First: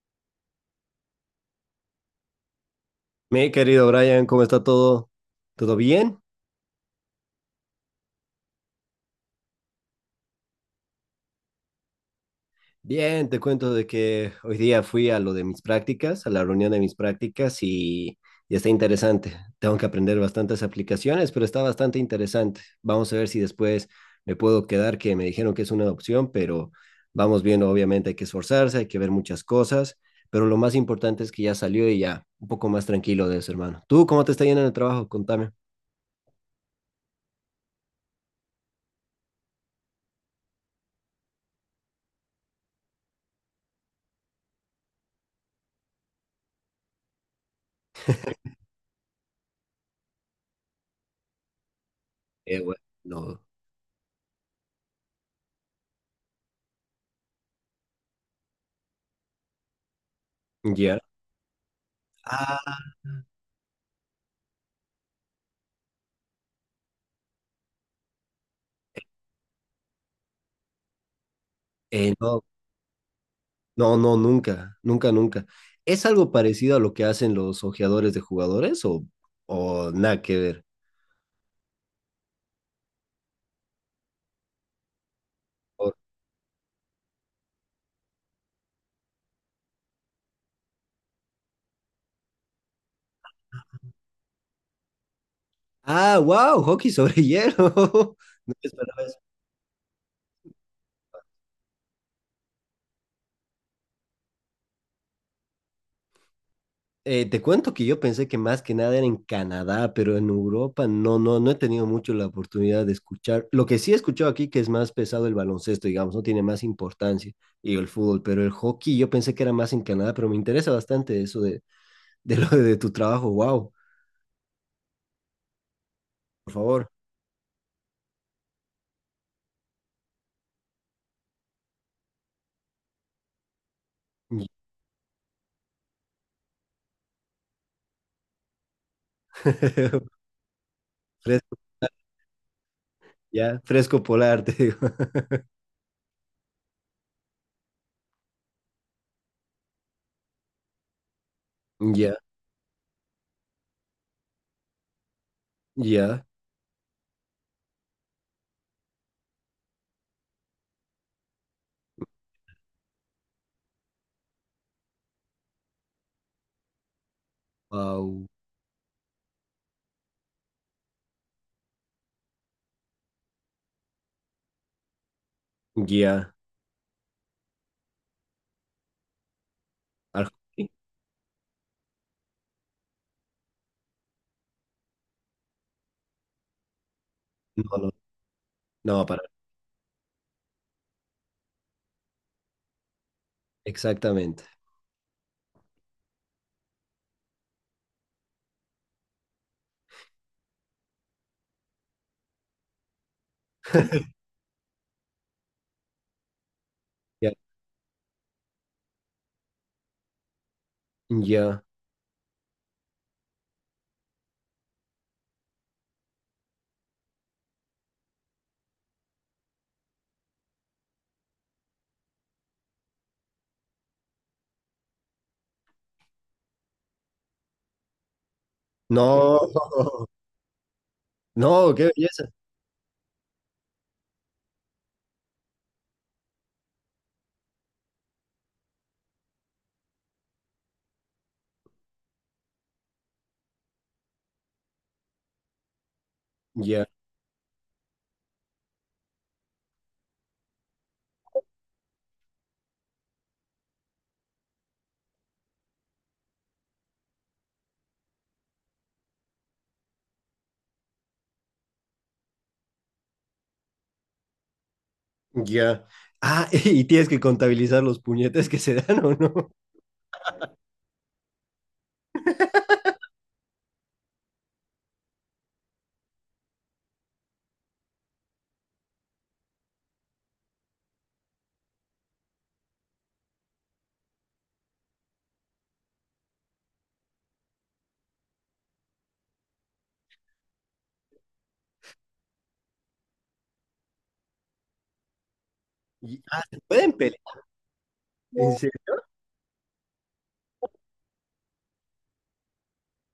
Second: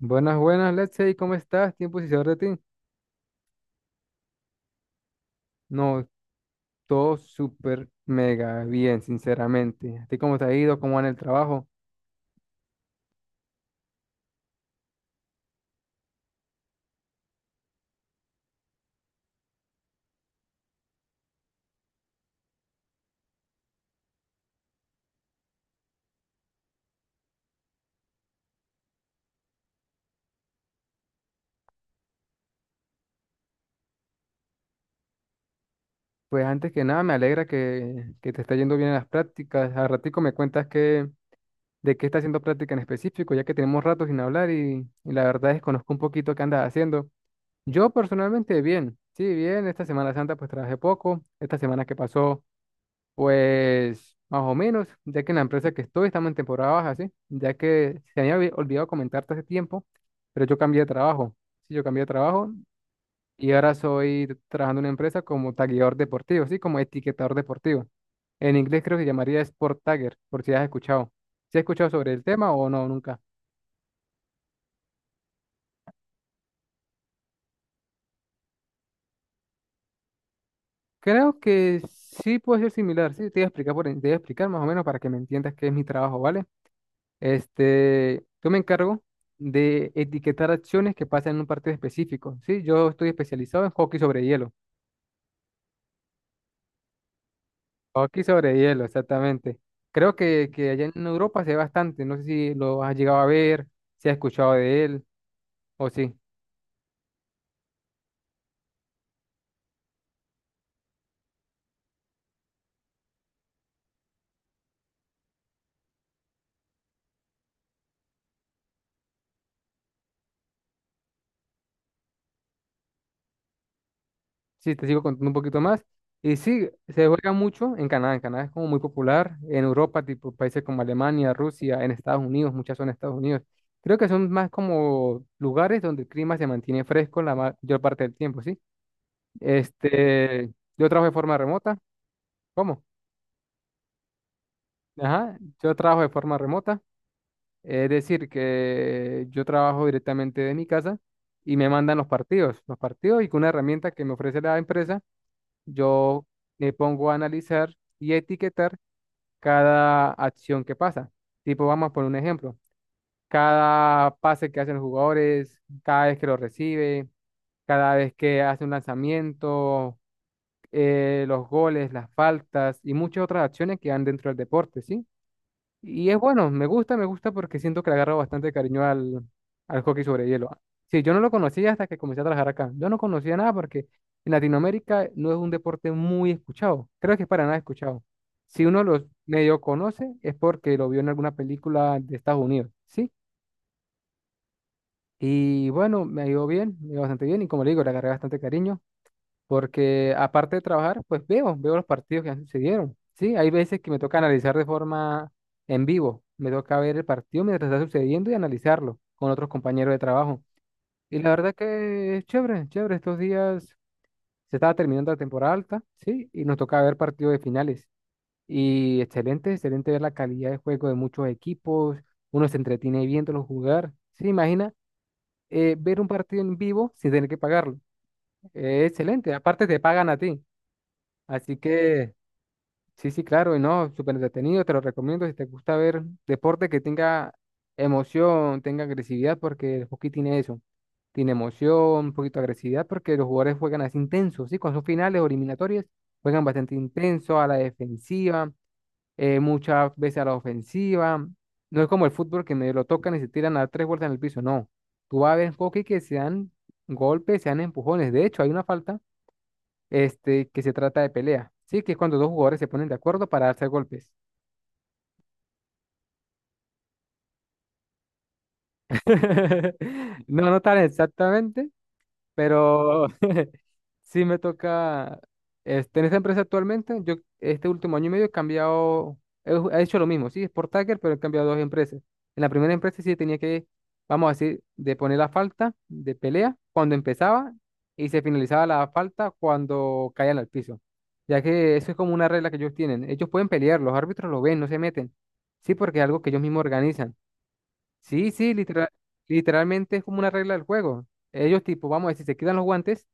Buenas, buenas, Letsey, ¿cómo estás? ¿Tiempo sin saber de ti? Mi querido Brian, ¿cómo está todo? ¿Todo No, bien? todo súper mega bien, sinceramente. ¿A ti cómo te ha ido? ¿Cómo va en el trabajo? Bien, te cuento de que hoy día fui a lo de mis prácticas, a la reunión de mis prácticas y está interesante. Tengo que aprender bastantes aplicaciones, pero está bastante interesante. Vamos a ver si después me puedo quedar, que me dijeron que es una opción, pero vamos viendo, obviamente hay que esforzarse, hay que ver muchas cosas, pero lo más importante es que ya salió y ya un poco más tranquilo de eso, hermano. ¿Tú cómo te está yendo en el trabajo? Contame. Pues antes que nada, me alegra que te está yendo bien en las prácticas. Al ratico me cuentas de qué estás haciendo práctica en específico, ya que tenemos rato sin hablar y la verdad desconozco un poquito qué andas haciendo. Yo personalmente bien, sí, bien. Esta Semana Santa pues trabajé poco. Esta semana que pasó, Bueno, no. pues más o menos, ya que en la empresa que estoy estamos en temporada baja, ¿sí? Ya que se me había olvidado comentarte hace tiempo, pero yo cambié de Ya. trabajo. Sí, yo cambié de trabajo Ah, y ahora soy trabajando en una empresa como tagueador deportivo, ¿sí? Como etiquetador deportivo. En inglés creo que se llamaría Sport Tagger, por si has escuchado. ¿Si has escuchado sobre el no. tema o no, nunca? No, no, nunca, nunca, nunca. ¿Es algo parecido a lo que hacen los ojeadores de jugadores o nada que ver? Creo que sí puede ser similar, sí, te voy a explicar, te voy a explicar más o menos para que me entiendas qué es mi O- trabajo, ¿vale? Este, yo me encargo de etiquetar acciones que pasan en un partido específico. Sí, yo estoy especializado en hockey sobre hielo. Ah, wow, hockey sobre hielo. Hockey No sobre me hielo, esperaba eso. exactamente. Creo que allá en Europa se ve bastante. No sé si lo has llegado a ver, si has escuchado de él o sí. Te cuento que yo pensé que más que nada era en Canadá, pero en Europa no, no, no he tenido mucho la oportunidad de escuchar. Lo que sí he escuchado aquí que es más pesado el baloncesto, digamos, no tiene más importancia y el fútbol, pero el hockey yo pensé que era más en Canadá, pero me interesa bastante eso de lo de tu trabajo. Wow, Sí, te sigo contando un poquito más. Y por sí, favor. se juega mucho en Canadá. En Canadá es como muy popular. En Europa, tipo países como Alemania, Rusia, en Estados Unidos, muchas son en Estados Unidos. Creo que son más como lugares donde el clima se mantiene fresco la mayor parte del tiempo, ¿sí? Este, yo trabajo de forma Fresco, remota. ¿Cómo? ya, fresco polar, te digo. Ajá, yo trabajo de forma remota. Es decir, que yo trabajo directamente de mi casa y me mandan los Ya, partidos, los partidos y con una herramienta que me ofrece la empresa, yo ya, me pongo a analizar y etiquetar cada acción que pasa. Tipo, vamos a poner un ejemplo. Cada pase que hacen los jugadores, cada vez que lo recibe, cada vez wow, que hace un lanzamiento, los goles, las faltas y muchas otras acciones que van dentro del deporte, ¿sí? Y es ya. bueno, me gusta porque siento que le agarro bastante cariño al, al hockey sobre Arjona, hielo. Sí, yo no lo conocía hasta que comencé a trabajar acá. Yo no conocía nada porque en Latinoamérica no es un deporte muy escuchado. Creo que es para nada no, no, escuchado. Si uno no, los para. medio conoce es porque lo vio en alguna película de Estados Unidos, ¿sí? Exactamente. Y bueno, me ha ido bien, me ha ido bastante bien y como le digo, le agarré bastante cariño porque aparte de trabajar, pues veo los partidos que han sucedieron. Sí, hay veces que me toca analizar de forma en vivo, me toca ver el Ya, partido mientras está sucediendo y analizarlo con otros compañeros de trabajo. Y la verdad ya. que es chévere, chévere. Estos días se estaba terminando la temporada alta, sí, y nos toca ver partidos de finales. Y excelente, excelente ver la calidad de juego de muchos equipos, uno se entretiene viéndolos jugar. Sí, imagina, ver un partido en vivo sin tener que pagarlo. Excelente, No, aparte te pagan a ti. Así no, qué que, belleza. sí, sí, claro, y no, súper entretenido, te lo recomiendo si te gusta ver deporte que tenga emoción, tenga agresividad, porque el hockey tiene eso, tiene emoción, un poquito de agresividad, porque los jugadores juegan así intensos, ¿sí? Cuando son finales o eliminatorias, juegan bastante Ya, intenso a la defensiva, muchas veces a la ofensiva, no es como el fútbol que me lo tocan y se tiran a tres vueltas en el piso, no, tú vas a ver hockey que se dan golpes, se dan empujones, de hecho, hay una falta este, que se trata de pelea, ¿sí? Que es cuando dos jugadores se ponen de acuerdo para darse golpes. ya. Ah, y tienes que contabilizar los puñetes que se dan o no. No, no tan exactamente. Pero sí me toca, este, en esta empresa actualmente, yo este último año y medio he cambiado, he hecho lo mismo, sí, es por Tagger, pero he cambiado dos empresas. En la primera empresa sí tenía que, vamos a decir, de poner la falta de pelea cuando empezaba y se finalizaba la falta cuando caían al piso, ya que eso es como una regla que ellos tienen. Ellos pueden pelear, los árbitros lo ven, no se meten, sí, porque es algo que ellos Ah, se mismos pueden organizan. pelear. Sí, sí, En serio. Literalmente es como una regla del juego. Ellos tipo, vamos a decir, se quitan los guantes.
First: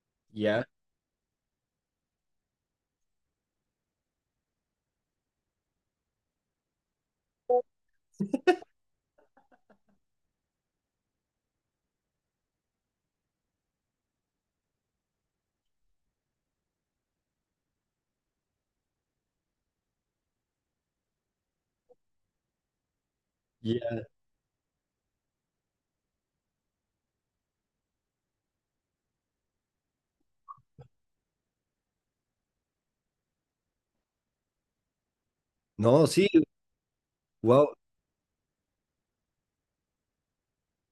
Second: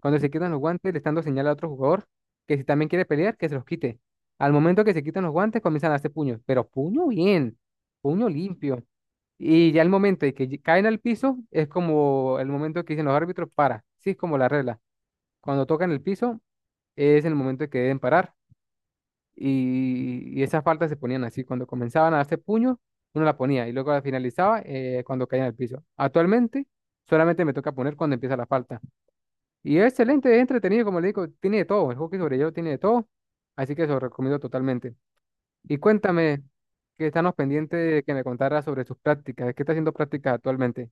Cuando se quitan los Ya, guantes, le están dando señal a otro jugador que si también quiere pelear, que se los quite. Al momento que se quitan los guantes, comienzan a hacer puños, pero puño bien, puño limpio. Y ya el momento de que caen al piso, es como el momento que dicen los árbitros para. Sí, es como la regla. Cuando tocan el piso, es el momento de que deben parar y esas faltas se ponían así. Cuando comenzaban a darse puños, uno la ponía y luego ya. la finalizaba, cuando caía en el piso. Actualmente solamente me toca poner cuando empieza la falta. Y es excelente, es entretenido, como le digo, tiene de todo. El hockey sobre hielo tiene de todo. Así que se lo recomiendo totalmente. Y No, sí, cuéntame, que estamos wow. pendientes de que me contara sobre sus prácticas. ¿Qué está haciendo prácticas actualmente?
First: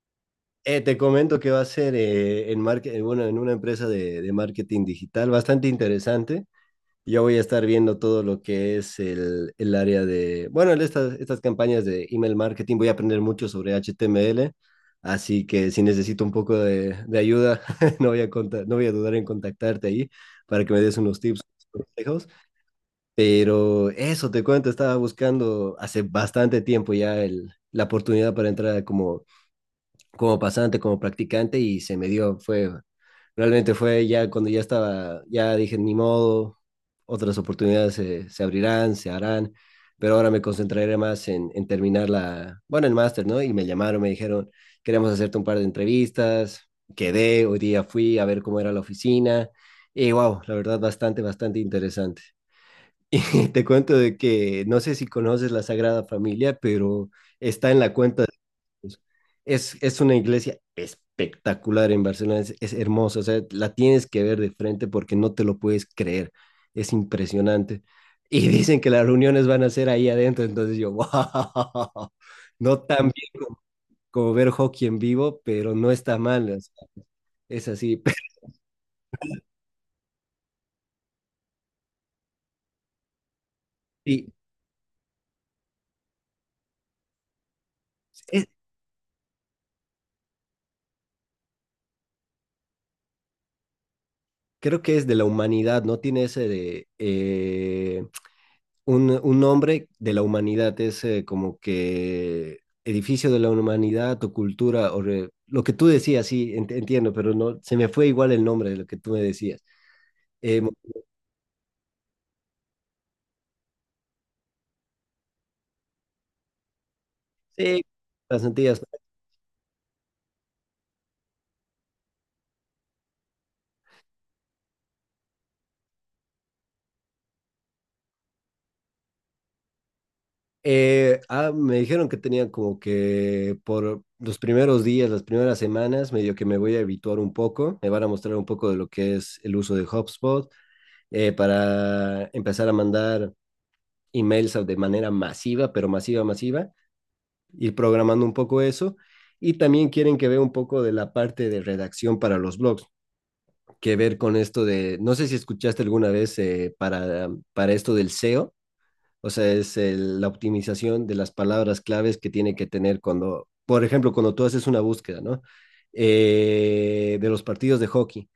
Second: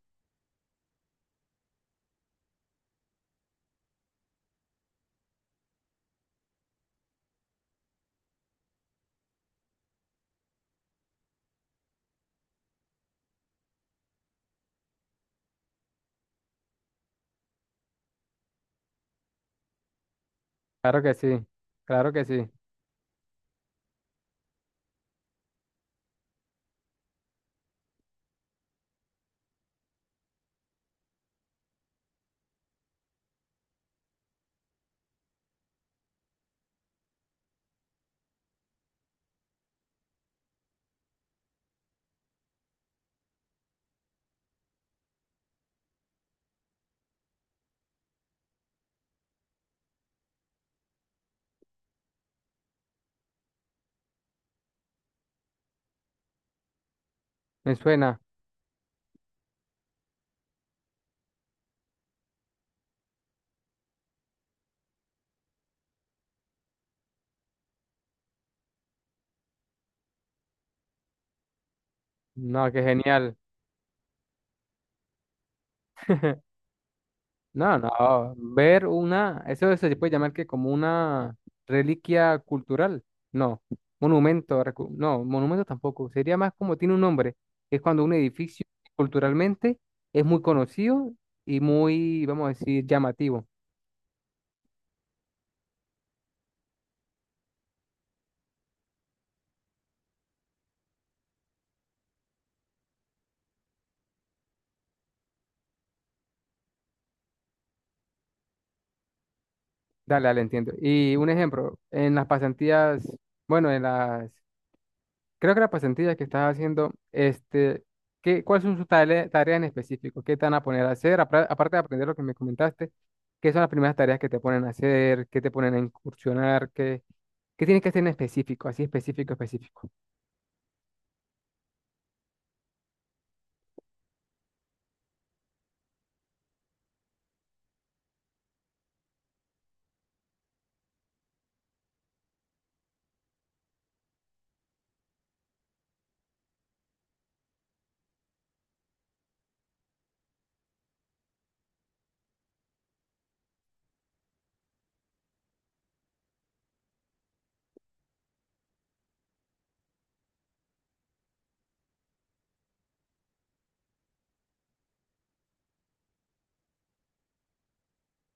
Te comento que va a ser en market, bueno, en una empresa de marketing digital bastante interesante. Yo voy a estar viendo todo lo que es el área de, bueno, estas campañas de email marketing. Voy a aprender mucho sobre HTML, así que si necesito un poco de ayuda, no voy a dudar en contactarte ahí para que me des Claro que unos tips, sí, unos claro que consejos. sí. Pero eso te cuento, estaba buscando hace bastante tiempo ya la oportunidad para entrar como como pasante, como practicante y se me dio, realmente fue ya cuando ya estaba, ya dije, ni modo, otras oportunidades se abrirán, se harán, pero ahora me concentraré más en terminar bueno, el máster, ¿no? Y me llamaron, me dijeron, queremos hacerte un par de entrevistas, quedé, hoy día fui a ver cómo era la oficina y wow, la verdad bastante, bastante interesante. Y te cuento de que no sé si conoces la Sagrada Familia, pero está Me en la suena. cuenta pues, es una iglesia espectacular en Barcelona, es hermosa, o sea, la tienes que ver de frente porque no te lo puedes creer, es impresionante. Y dicen que las reuniones van a ser ahí adentro, entonces yo, wow, No, no qué tan genial. bien como ver hockey en vivo, pero no está mal, o sea, es No, no, así. ver una, eso se puede llamar que como una reliquia cultural, no, Y monumento, no, monumento tampoco, sería más como tiene un nombre, es cuando un es- edificio culturalmente es muy conocido y muy, vamos a decir, llamativo. Creo que es de la humanidad, ¿no? Tiene ese de, un nombre de la humanidad, es como que edificio de la humanidad o cultura, lo que tú decías, sí, entiendo, pero no, se me fue igual el nombre de lo que tú me decías. Dale, dale, Eh, mo- entiendo. Y un ejemplo, en las pasantías, bueno, en las creo que la pasantía que estás haciendo, sí, este, las cuáles son Antillas. sus ¿No? Tareas en específico? ¿Qué te van a poner a hacer? Aparte de aprender lo que me comentaste, ¿qué son las primeras tareas que te ponen a hacer? ¿Qué te ponen a incursionar? ¿Qué tienes que hacer en específico? Así específico, específico. Me dijeron que tenía como que por los primeros días, las primeras semanas, medio que me voy a habituar un poco, me van a mostrar un poco de lo que es el uso de HubSpot para empezar a mandar emails de manera masiva, pero masiva, masiva ir programando un poco eso. Y también quieren que vea un poco de la parte de redacción para los blogs, que ver con esto de, no sé si escuchaste alguna vez para, para esto del SEO, o sea, la optimización de las palabras claves que tiene que tener cuando, por ejemplo, cuando tú haces una búsqueda, ¿no? De los partidos de hockey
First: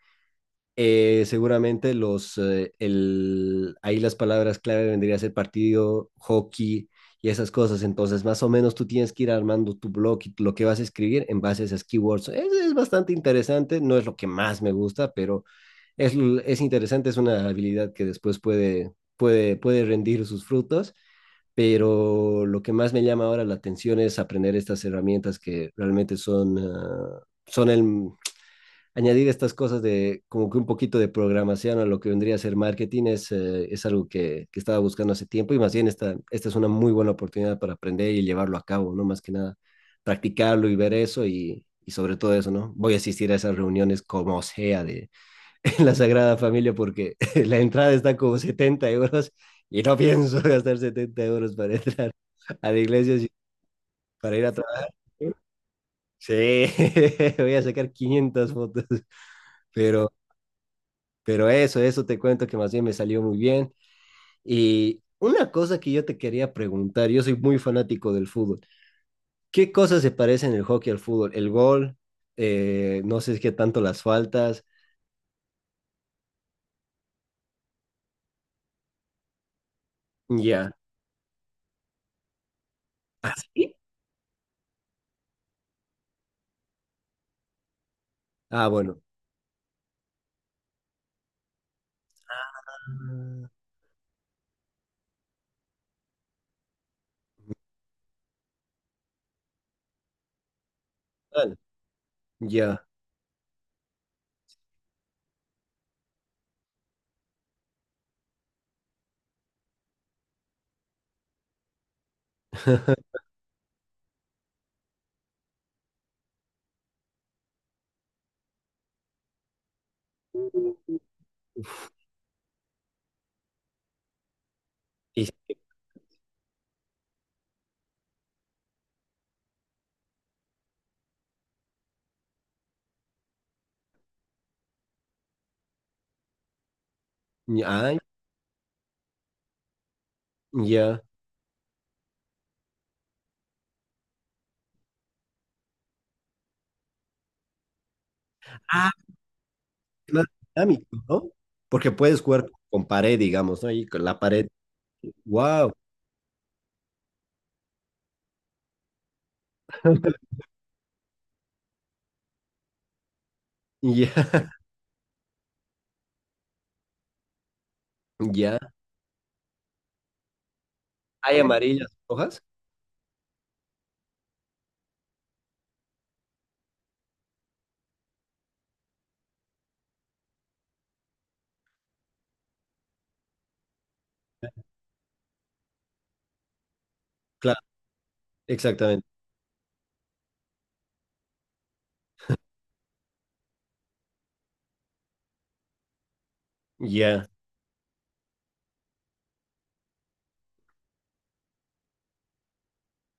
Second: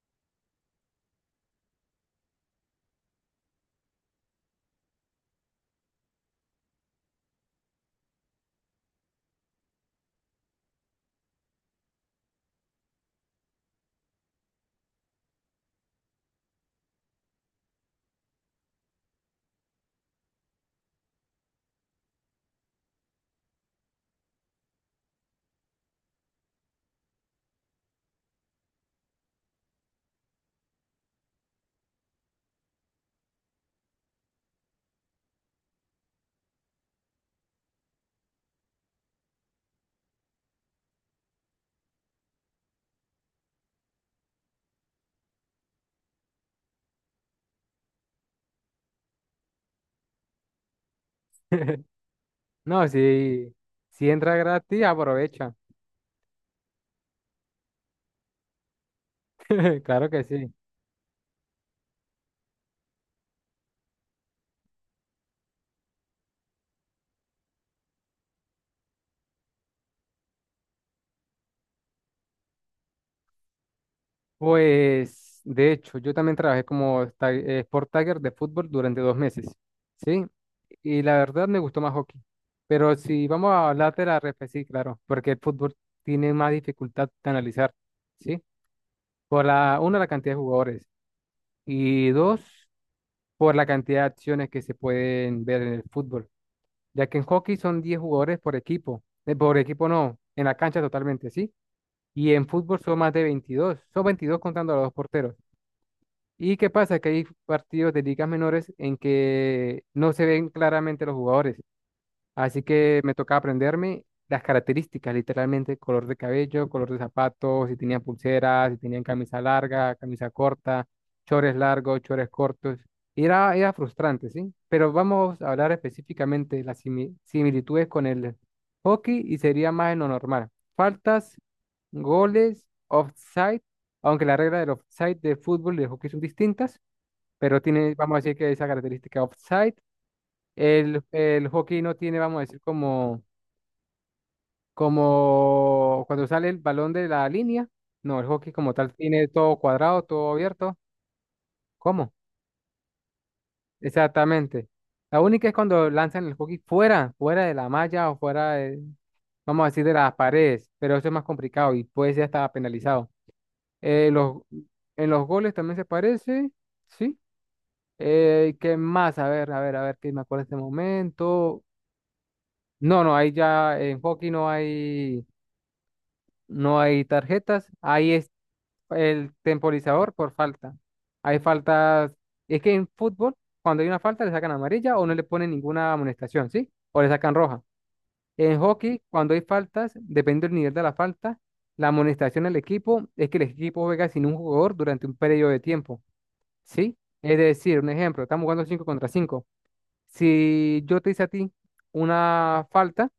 seguramente ahí las palabras clave vendría a ser partido, hockey y esas cosas. Entonces, más o menos tú tienes que ir armando tu blog y lo que vas a escribir en base a esas keywords. Es bastante interesante, no es lo que más me gusta, pero es interesante, es una habilidad que después puede, puede, puede rendir sus frutos. Pero lo que más me llama ahora la atención es aprender estas herramientas que realmente son, son añadir estas cosas de como que un poquito de programación a lo que vendría a ser marketing es algo que estaba buscando hace tiempo y más bien esta es una muy buena oportunidad para aprender y llevarlo a cabo, ¿no? Más que nada, practicarlo y ver eso y sobre todo eso, ¿no? Voy a asistir a esas reuniones como sea de en la Sagrada Familia porque la entrada está como 70 euros y no pienso gastar 70 euros para entrar a la No, iglesia si entra para ir a gratis, trabajar. aprovecha. Sí, voy a sacar 500 fotos, Claro pero que sí. Pero eso, eso te cuento que más bien me salió muy bien. Y una cosa que yo te quería preguntar, yo soy muy fanático del fútbol. ¿Qué cosas se parecen el hockey al fútbol? El gol, no sé qué tanto las faltas. Pues, de hecho, yo también trabajé como Sport Tagger de fútbol durante 2 meses, ¿sí? Ya. Y la verdad me gustó más hockey. Pero si ¿Ah, vamos a sí? hablar de la ref, sí, claro, porque el fútbol tiene más dificultad de analizar, ¿sí? Ah, bueno. Por la, uno la cantidad de jugadores y dos, Ah, por la cantidad de acciones que se pueden ver en el fútbol, ya que en hockey son 10 jugadores por equipo no, en la cancha totalmente, ¿sí? vale, Y en fútbol ya. son más de 22, son 22 contando a los dos porteros. ¿Y qué pasa? Que hay partidos de ligas menores en que no se ven claramente los jugadores. Así que me tocaba aprenderme las características, literalmente, color de cabello, color de zapatos, si tenían pulseras, si tenían camisa larga, camisa corta, chores largos, chores cortos. Y era frustrante, ¿sí? Pero vamos a Y- hablar específicamente de las similitudes con el hockey y sería más en lo normal. Faltas, goles, offside, aunque la regla del offside del fútbol y del hockey son distintas, pero tiene, ah, vamos a decir que esa característica offside el, ya. el hockey no tiene, vamos a decir, como, cuando sale el balón de la línea. No, el hockey como Ah, tal tiene todo cuadrado, es más todo abierto. dinámico, ¿no? Porque ¿Cómo? puedes jugar con pared, digamos, ¿no? Y con la pared. Exactamente. La única es Wow. cuando lanzan el hockey fuera, fuera de la malla o fuera de, vamos a decir, de las paredes, pero eso es más complicado y puede ser hasta penalizado. Eh, Ya, los, en los goles también se parece, ¿sí? Ya. ¿Qué más? A ver, a ver, a ver, que me acuerdo de este ¿Hay momento. amarillas, rojas? No, no, ahí ya en hockey no hay tarjetas, ahí es el temporizador por falta. Hay faltas, es que en fútbol, cuando hay una falta, le sacan amarilla o no le ponen ninguna amonestación, ¿sí? O le sacan Claro, roja. En hockey, exactamente. cuando hay faltas, depende del nivel de la falta, la amonestación al equipo es que el equipo juega sin un jugador durante un periodo de tiempo, ¿sí? Ya, Es decir, un ejemplo, estamos jugando 5 contra 5. Si yo te hice a ti una falta,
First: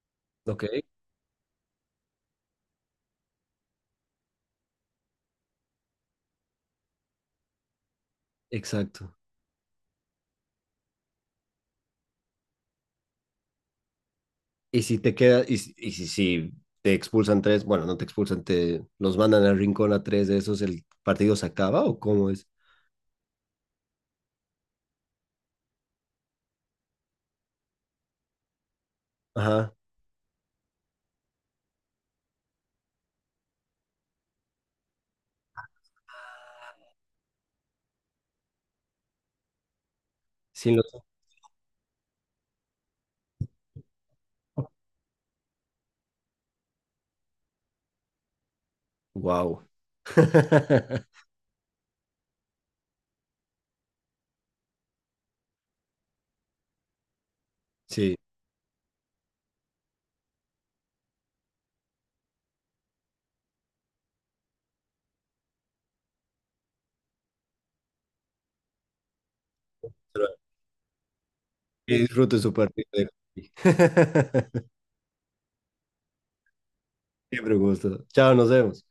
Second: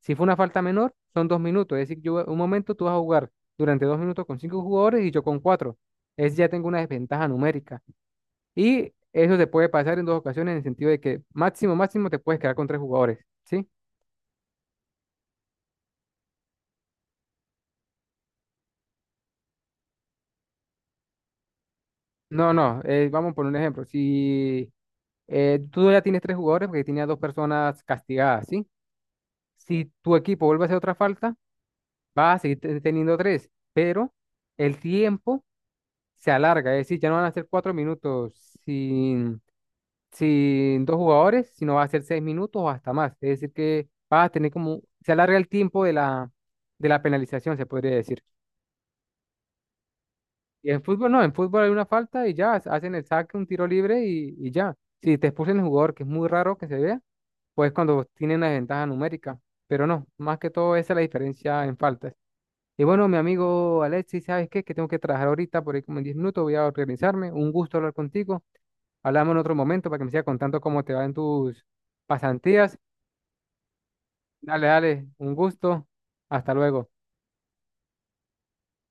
si fue una falta ok, menor, son 2 minutos. Es decir, yo un momento tú vas a jugar durante 2 minutos con cinco jugadores y yo con cuatro. Es ya tengo una desventaja numérica. Y exacto. eso se puede pasar en dos ocasiones en el sentido de que máximo, máximo te puedes quedar con tres jugadores, ¿sí? Y si te queda, y si- Si te expulsan tres, bueno, no te expulsan, te los mandan al rincón a tres de esos, ¿el partido se acaba o cómo es? No, no, vamos por un ejemplo. Si tú ya tienes tres jugadores porque tenía dos personas castigadas, ¿sí? Ajá, Si tu equipo vuelve a hacer otra falta, vas a seguir teniendo tres, pero el tiempo se alarga, es decir, ya no van a ser 4 minutos sin sin sin los... dos jugadores, sino va a ser 6 minutos o hasta más. Es decir, que va a tener como, se alarga el tiempo de la penalización, se podría decir. Wow. Y en fútbol no, en fútbol hay una falta y ya hacen el saque, un tiro libre y ya. Si te expulsan el jugador, que es muy raro que se vea, pues cuando Sí, tienen la ventaja numérica. Pero no, más que todo esa es la diferencia en faltas. Y bueno, mi amigo Alexis, ¿sabes qué? Que tengo que trabajar ahorita, por ahí como en 10 minutos voy a organizarme. Un gusto hablar contigo. Hablamos en otro momento para que me sigas pero contando cómo te va en tus que disfruten su pasantías. partido. De- Dale, dale, un gusto. Hasta luego. Siempre un gusto. Chao, nos vemos.